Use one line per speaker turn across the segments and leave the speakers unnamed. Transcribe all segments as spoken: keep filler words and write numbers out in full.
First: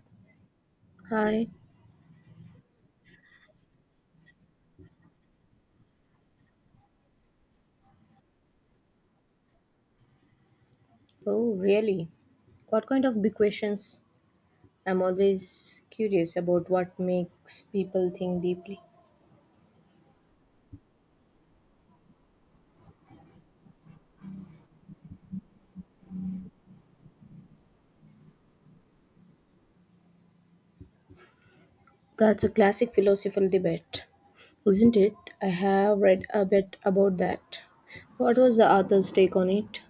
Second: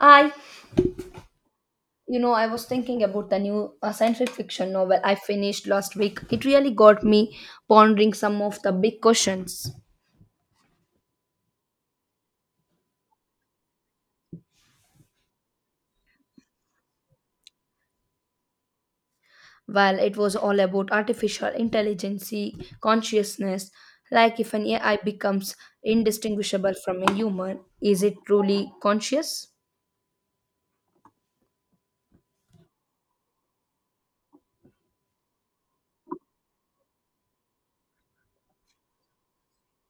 I,
Hi.
you know, I was thinking about the new uh, scientific fiction novel I finished last week. It really got me pondering some of the big questions.
Oh, really? What kind of big questions? I'm always curious about what makes people think deeply.
Well, it was all about artificial intelligence, consciousness, like if an A I becomes indistinguishable from a human, is it truly conscious?
That's a classic philosophical debate, isn't it? I have read a bit about that. What was the author's take on it?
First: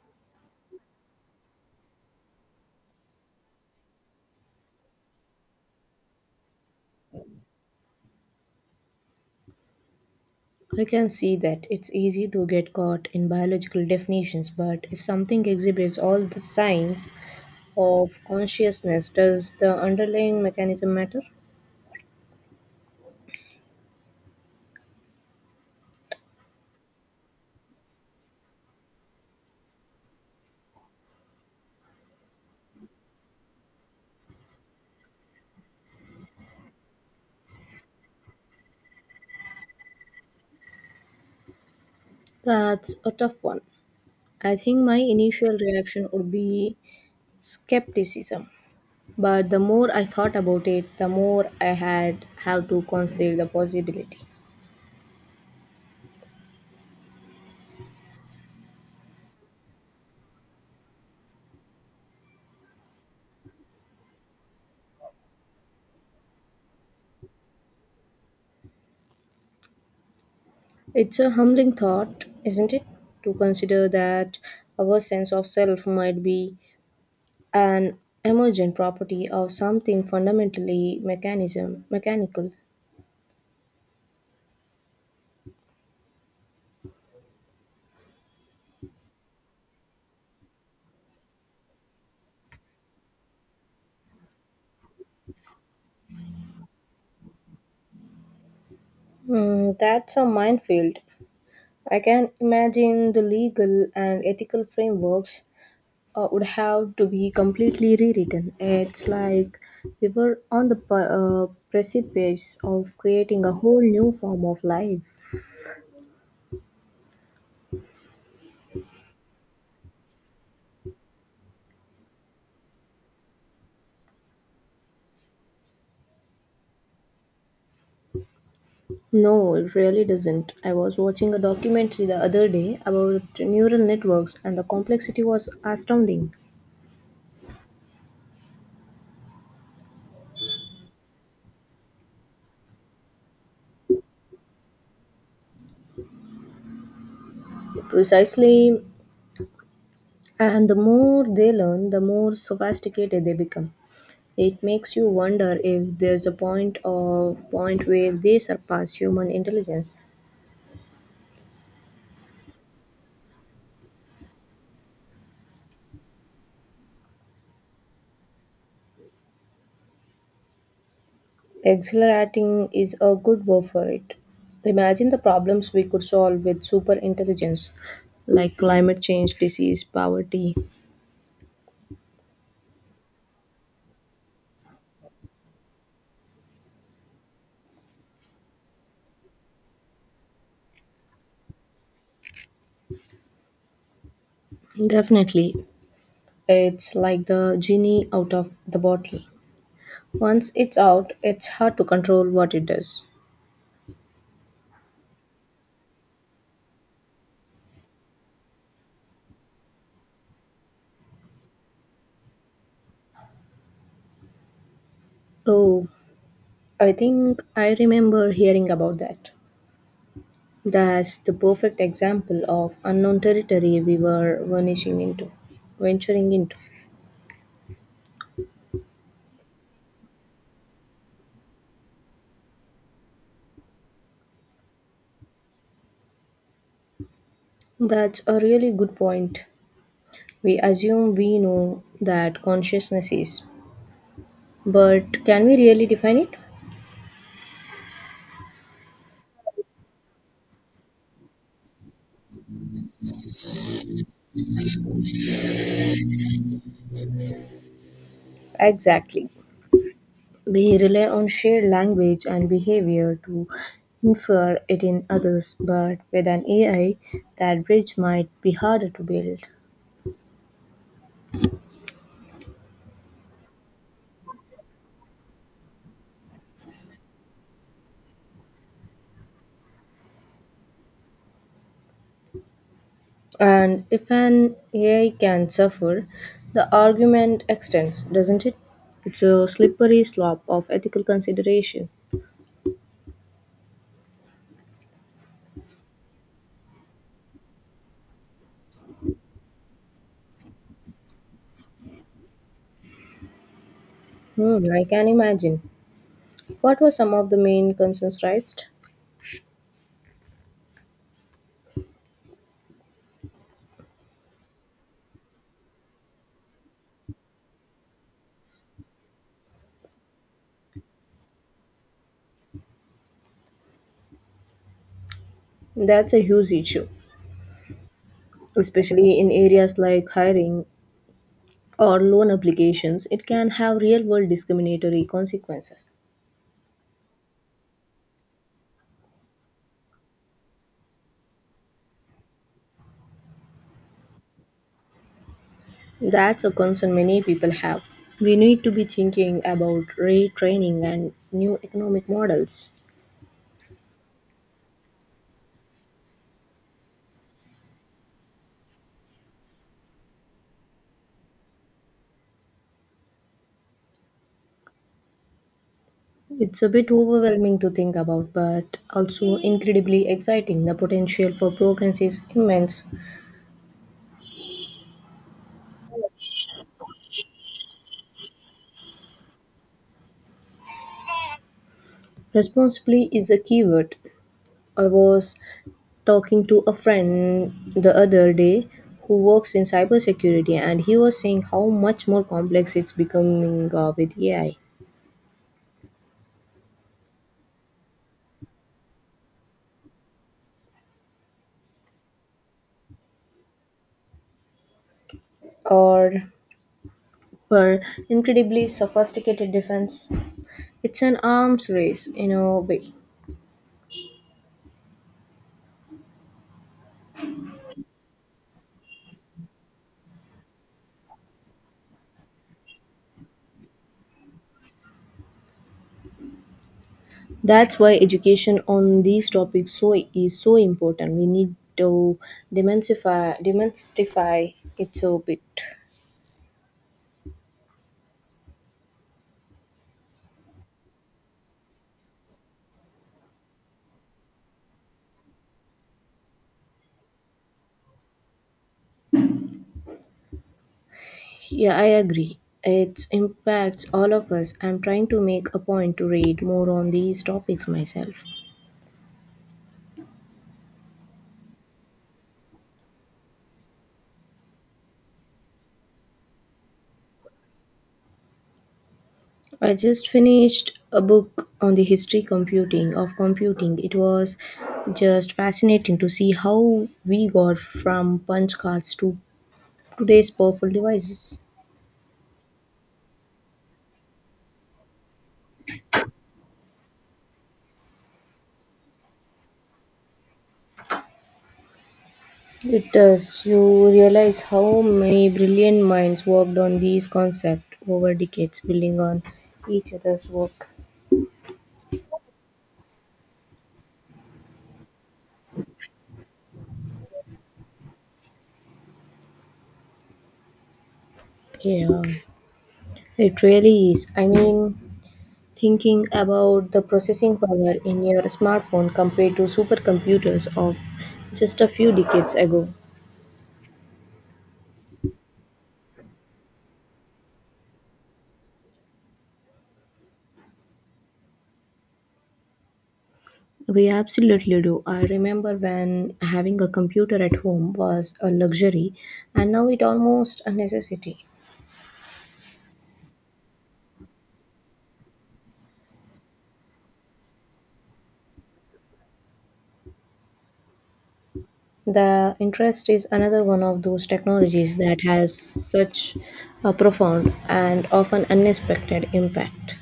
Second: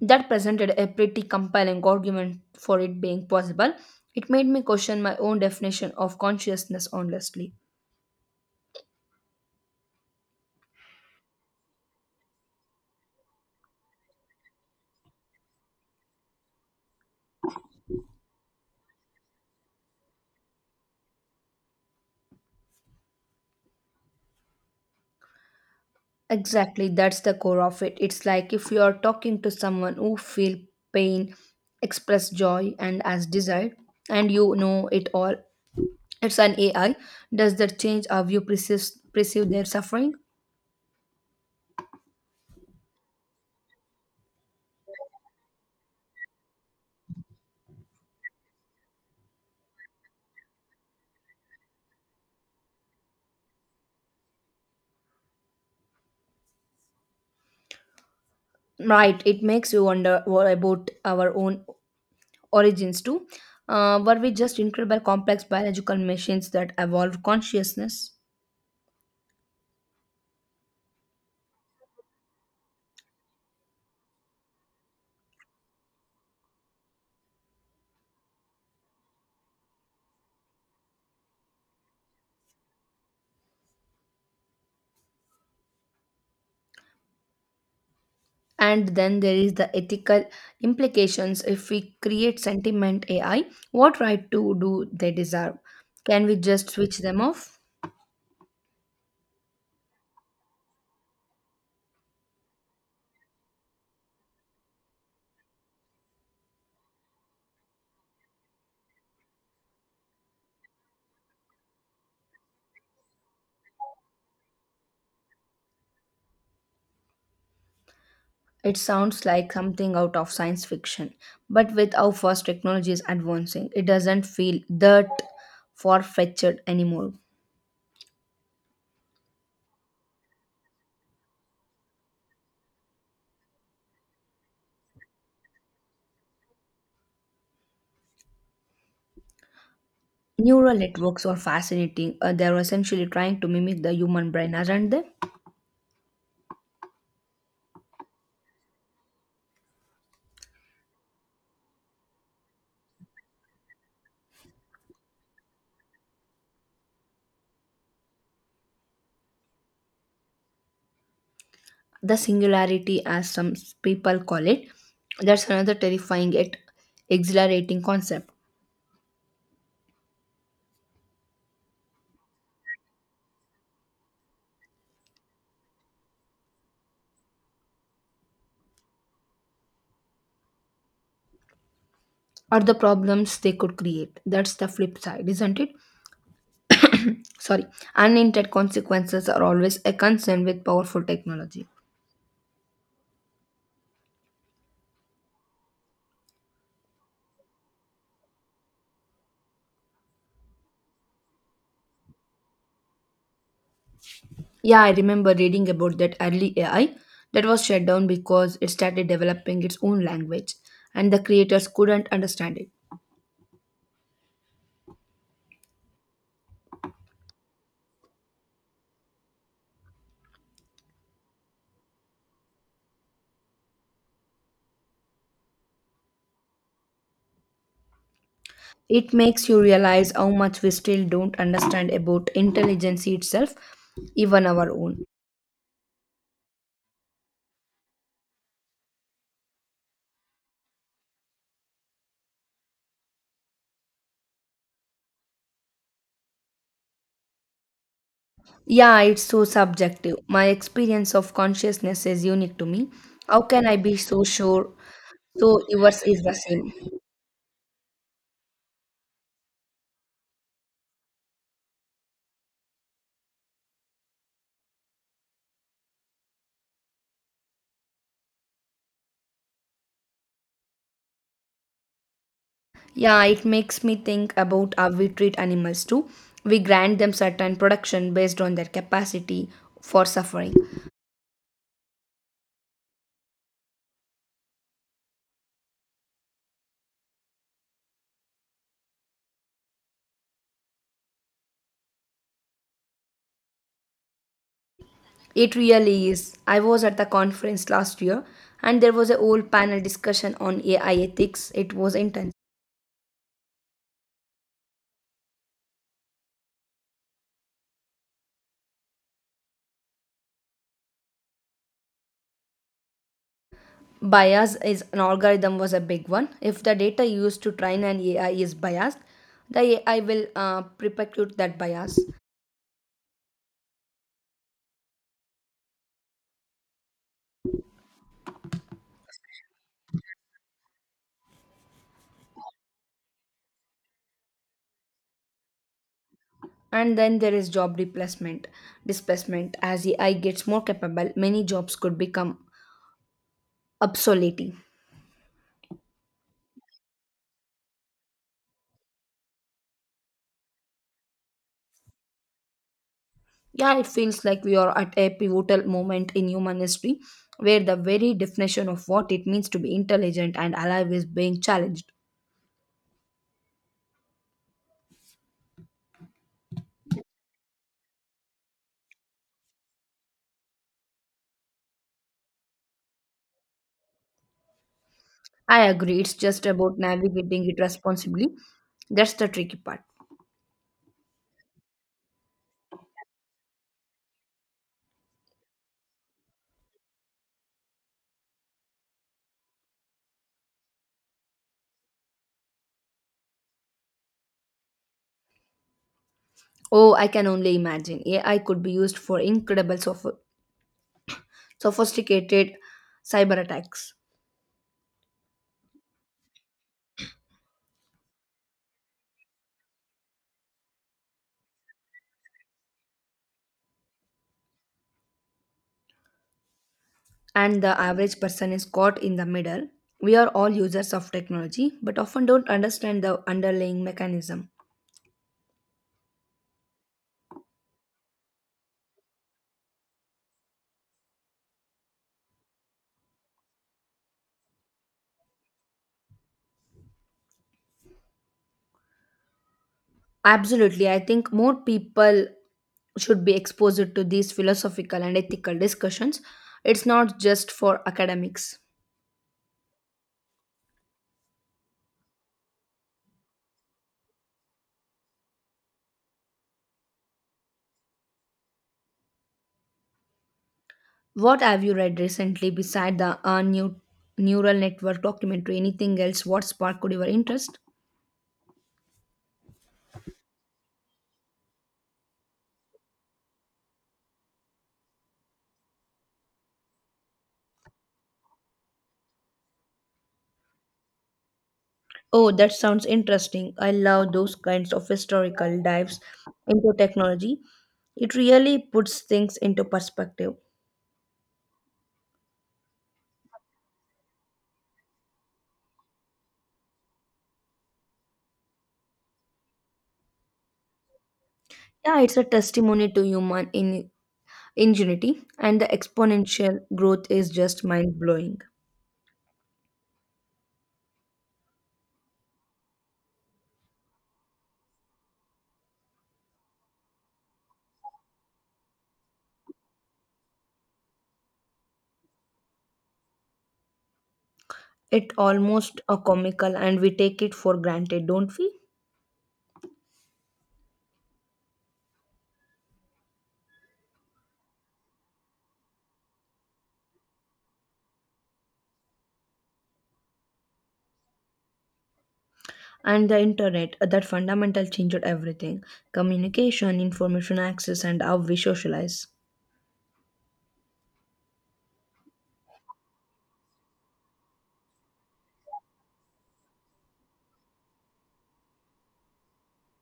That presented a pretty compelling argument for it being possible. It made me question my own definition of consciousness honestly.
I can see that it's easy to get caught in biological definitions, but if something exhibits all the signs of consciousness, does the underlying mechanism matter?
Exactly, that's the core of it. It's like if you are talking to someone who feel pain, express joy and as desire, and you know it all. It's an A I. Does that change how you perceive, perceive their suffering?
That's a tough one. I think my initial reaction would be skepticism. But the more I thought about it, the more I had have to consider the possibility.
Right, it makes you wonder what about our own origins too. Uh, were we just incredible complex biological machines that evolved consciousness?
It's a humbling thought, isn't it? To consider that our sense of self might be an emergent property of something fundamentally mechanism mechanical.
And then there is the ethical implications if we create sentiment A I, what right to do they deserve? Can we just switch them off?
Hmm, that's a minefield. I can imagine the legal and ethical frameworks uh, would have to be completely rewritten. It's like we were on the p- uh, precipice of creating a whole new form of life.
It sounds like something out of science fiction, but with how fast technology is advancing, it doesn't feel that far fetched anymore.
No, it really doesn't. I was watching a documentary the other day about neural networks, and the complexity was astounding.
Neural networks are fascinating. Uh, they're essentially trying to mimic the human brain, aren't they?
Precisely, and the more they learn, the more sophisticated they become. It makes you wonder if there's a point of point where they surpass human intelligence.
The singularity, as some people call it, that's another terrifying yet exhilarating concept.
Accelerating is a good word for it. Imagine the problems we could solve with super intelligence, like climate change, disease, poverty.
Or the problems they could create. That's the flip side, isn't it? Sorry, unintended consequences are always a concern with powerful technology.
Definitely, it's like the genie out of the bottle. Once it's out, it's hard to control what it does.
Yeah, I remember reading about that early A I that was shut down because it started developing its own language and the creators couldn't understand it.
Oh, I think I remember hearing about that. That's the perfect example of unknown territory we were vanishing into, venturing into.
It makes you realize how much we still don't understand about intelligence itself, even our own.
That's a really good point. We assume we know that consciousness is, but can we really define it?
Yeah, it's so subjective. My experience of consciousness is unique to me. How can I be so sure so yours is the same.
Exactly. We rely on shared language and behavior to infer it in others, but with an A I, that bridge might be harder to build.
Yeah, it makes me think about how we treat animals too. We grant them certain production based on their capacity for suffering.
And if an A I can suffer, the argument extends, doesn't it? It's a slippery slope of ethical consideration.
It really is. I was at the conference last year and there was a whole panel discussion on A I ethics. It was intense.
Hmm, I can imagine. What were some of the main concerns raised?
Bias is an algorithm was a big one. If the data used to train an A I is biased, the A I will uh, perpetuate that bias.
That's a huge issue, especially in areas like hiring or loan applications. It can have real world discriminatory consequences.
And then there is job replacement displacement as AI gets more capable many jobs could become obsolete.
That's a concern many people have. We need to be thinking about retraining and new economic models.
Yeah, it feels like we are at a pivotal moment in human history where the very definition of what it means to be intelligent and alive is being challenged.
It's a bit overwhelming to think about, but also incredibly exciting. The potential for progress is immense.
I agree, it's just about navigating it responsibly, that's the tricky part.
Responsibly is a keyword. I was talking to a friend the other day who works in cybersecurity, and he was saying how much more complex it's becoming uh, with A I,
Oh, I can only imagine AI could be used for incredible soph- sophisticated cyber attacks.
or for incredibly sophisticated defense. It's an arms race in a way.
And the average person is caught in the middle. We are all users of technology, but often don't understand the underlying mechanism.
That's why education on these topics so is so important. We need to demystify demystify it a bit.
Absolutely, I think more people should be exposed to these philosophical and ethical discussions. It's not just for academics.
Yeah, I agree. It impacts all of us. I'm trying to make a point to read more on these topics myself.
What have you read recently beside the uh, new neural network documentary? Anything else? What sparked your interest?
I just finished a book on the history computing of computing. It was just fascinating to see how we got from punch cards to today's powerful devices.
Oh, that sounds interesting. I love those kinds of historical dives into technology. It really puts things into perspective.
It does. You realize how many brilliant minds worked on these concepts over decades, building on each other's work.
Yeah, it's a testimony to human in- ingenuity, and the exponential growth is just mind blowing.
Yeah, it really is. I mean, thinking about the processing power in your smartphone compared to supercomputers of just a few decades ago.
It almost a comical, and we take it for granted, don't we?
We absolutely do. I remember when having a computer at home was a luxury, and now it almost a necessity.
And the internet, uh, that fundamental changed everything: communication, information access, and how we socialize.
The interest is another one of those technologies that has such a profound and often unexpected impact.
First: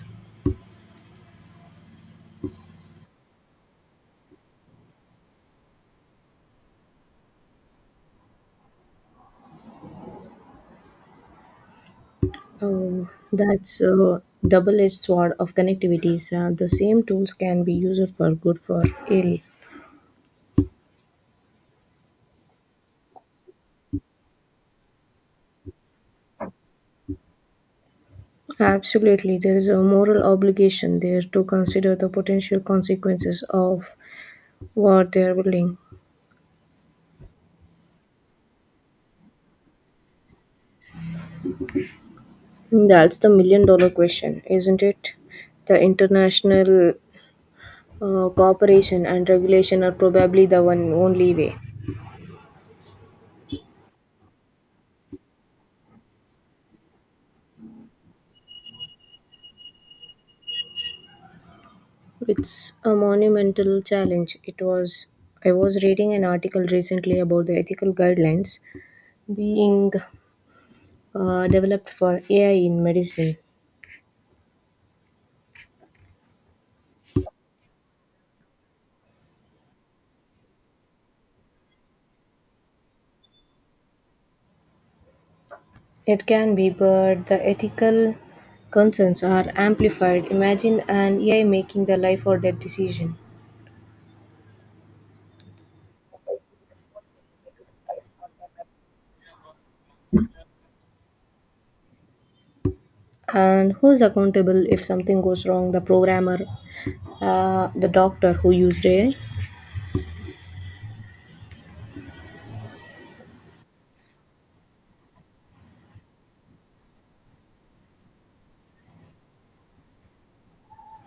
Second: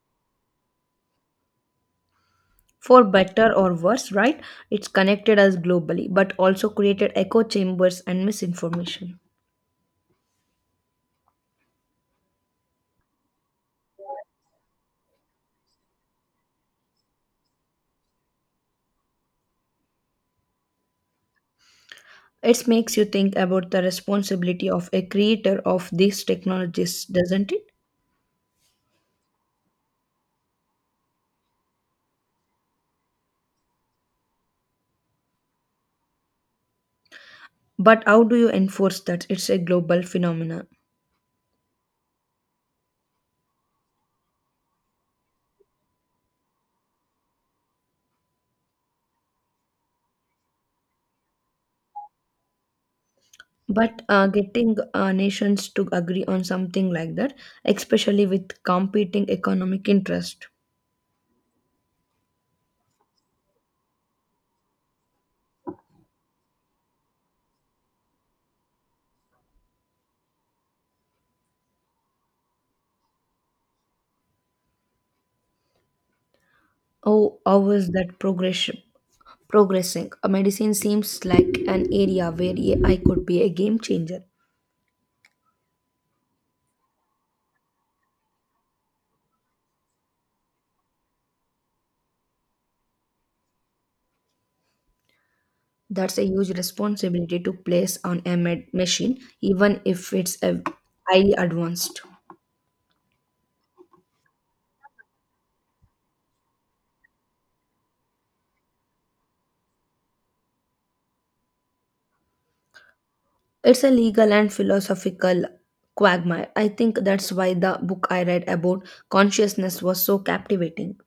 For better or worse, right, it's connected us globally but also created echo chambers and misinformation.
Oh, that's a double-edged sword of connectivities. Uh, the same tools can be used for good for ill.
It makes you think about the responsibility of a creator of these technologies, doesn't it?
Absolutely, there is a moral obligation there to consider the potential consequences of what they are building.
But how do you enforce that? It's a global phenomenon.
That's the million-dollar question, isn't it? The international uh, cooperation and regulation are probably the one only way.
But uh, getting uh, nations to agree on something like that, especially with competing economic interest.
It's a monumental challenge. It was I was reading an article recently about the ethical guidelines being uh, developed for A I in medicine.
Oh, how is that progress progressing? Uh, medicine seems like an area where I could be a game changer.
It can be, but the ethical concerns are amplified. Imagine an A I making the life or death decision.
That's a huge responsibility to place on a med- machine, even if it's a highly advanced.
And who's accountable if something goes wrong? The programmer, uh, the doctor who used A I?
It's a legal and philosophical quagmire. I think that's why the book I read about consciousness was so captivating.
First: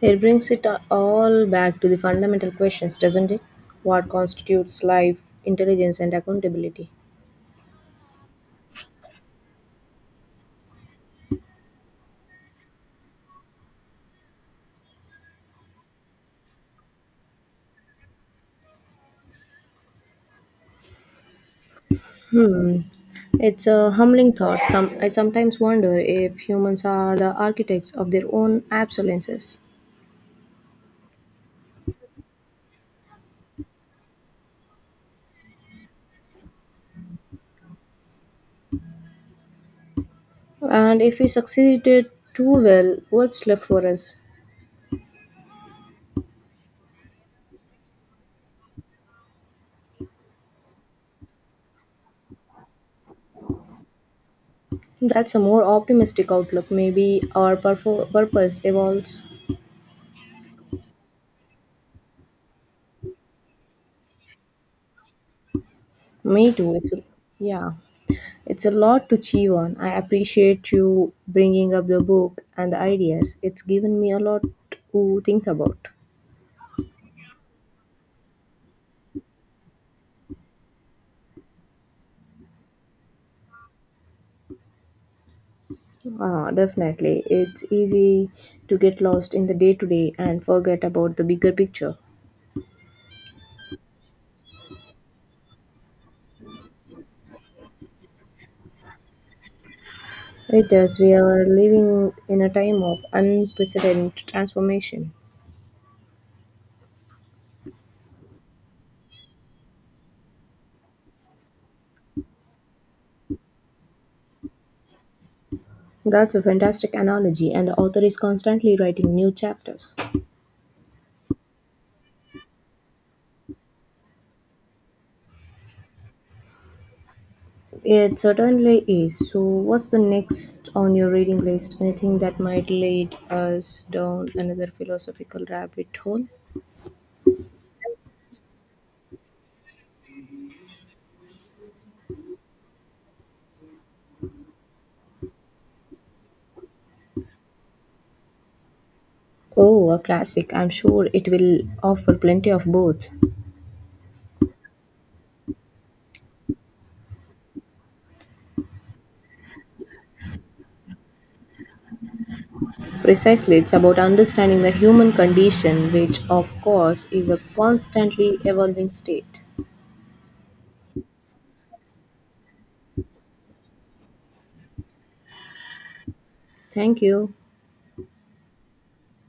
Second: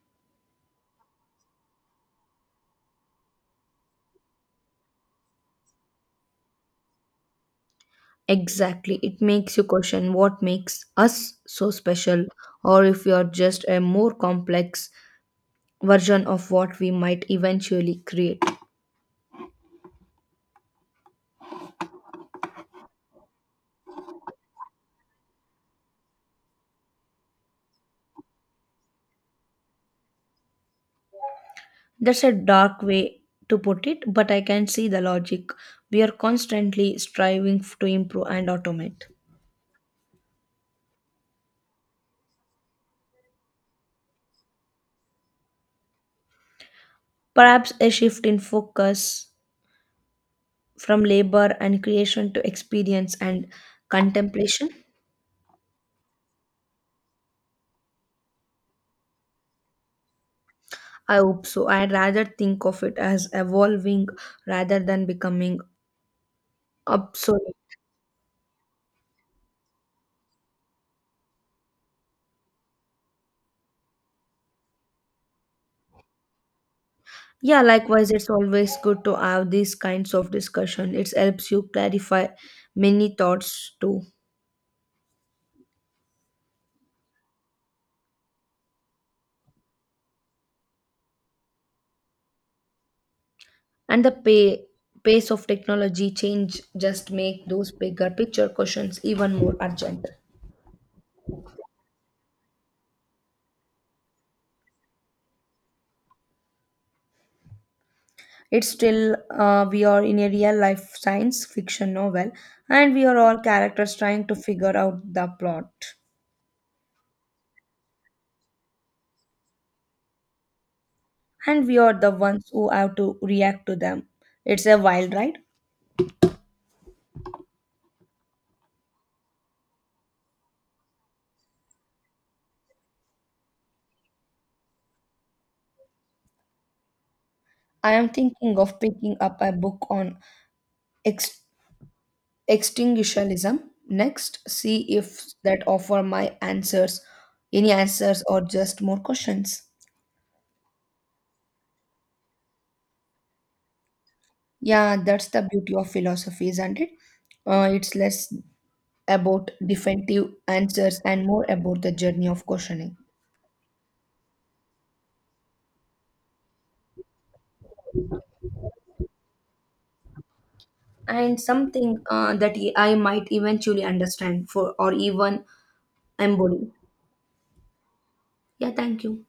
It brings it all back to the fundamental questions, doesn't it? What constitutes life, intelligence, and accountability?
Exactly. It makes you question what makes us so special, or if we are just a more complex version of what we might eventually create.
Hmm. It's a humbling thought. Some, I sometimes wonder if humans are the architects of their own obsolescence.
That's a dark way to put it, but I can see the logic. We are constantly striving f- to improve and automate.
And if we succeeded too well, what's left for us?
Perhaps a shift in focus from labor and creation to experience and contemplation.
That's a more optimistic outlook. Maybe our purfo- purpose evolves.
I hope so. I would rather think of it as evolving rather than becoming
Me too. It's a, yeah.
obsolete.
It's a lot to chew on. I appreciate you bringing up the book and the ideas. It's given me a lot to think about.
Yeah, likewise, it's always good to have these kinds of discussion. It helps you clarify many thoughts too.
Ah, definitely. It's easy to get lost in the day to day and forget about the bigger picture.
And the pay, pace of technology change just make those bigger picture questions even more urgent.
It is, we are living in a time of unprecedented transformation.
It's still, uh, we are in a real life science fiction novel and we are all characters trying to figure out the plot.
That's a fantastic analogy, and the author is constantly writing new chapters.
And we are the ones who have to react to them. It's a wild ride.
It certainly is. So, what's the next on your reading list? Anything that might lead us down another philosophical rabbit hole?
I am thinking of picking up a book on ex- extinctionism next, see if that offer my answers, any answers or just more questions.
Oh, a classic. I'm sure it will offer plenty of both.
Yeah, that's the beauty of philosophy, isn't it? Uh, it's less about definitive answers and more about the journey of questioning.
Precisely, it's about understanding the human condition, which, of course, is a constantly evolving state.
And something uh, that I might eventually understand for or even embody.
Thank you.
Yeah, thank you.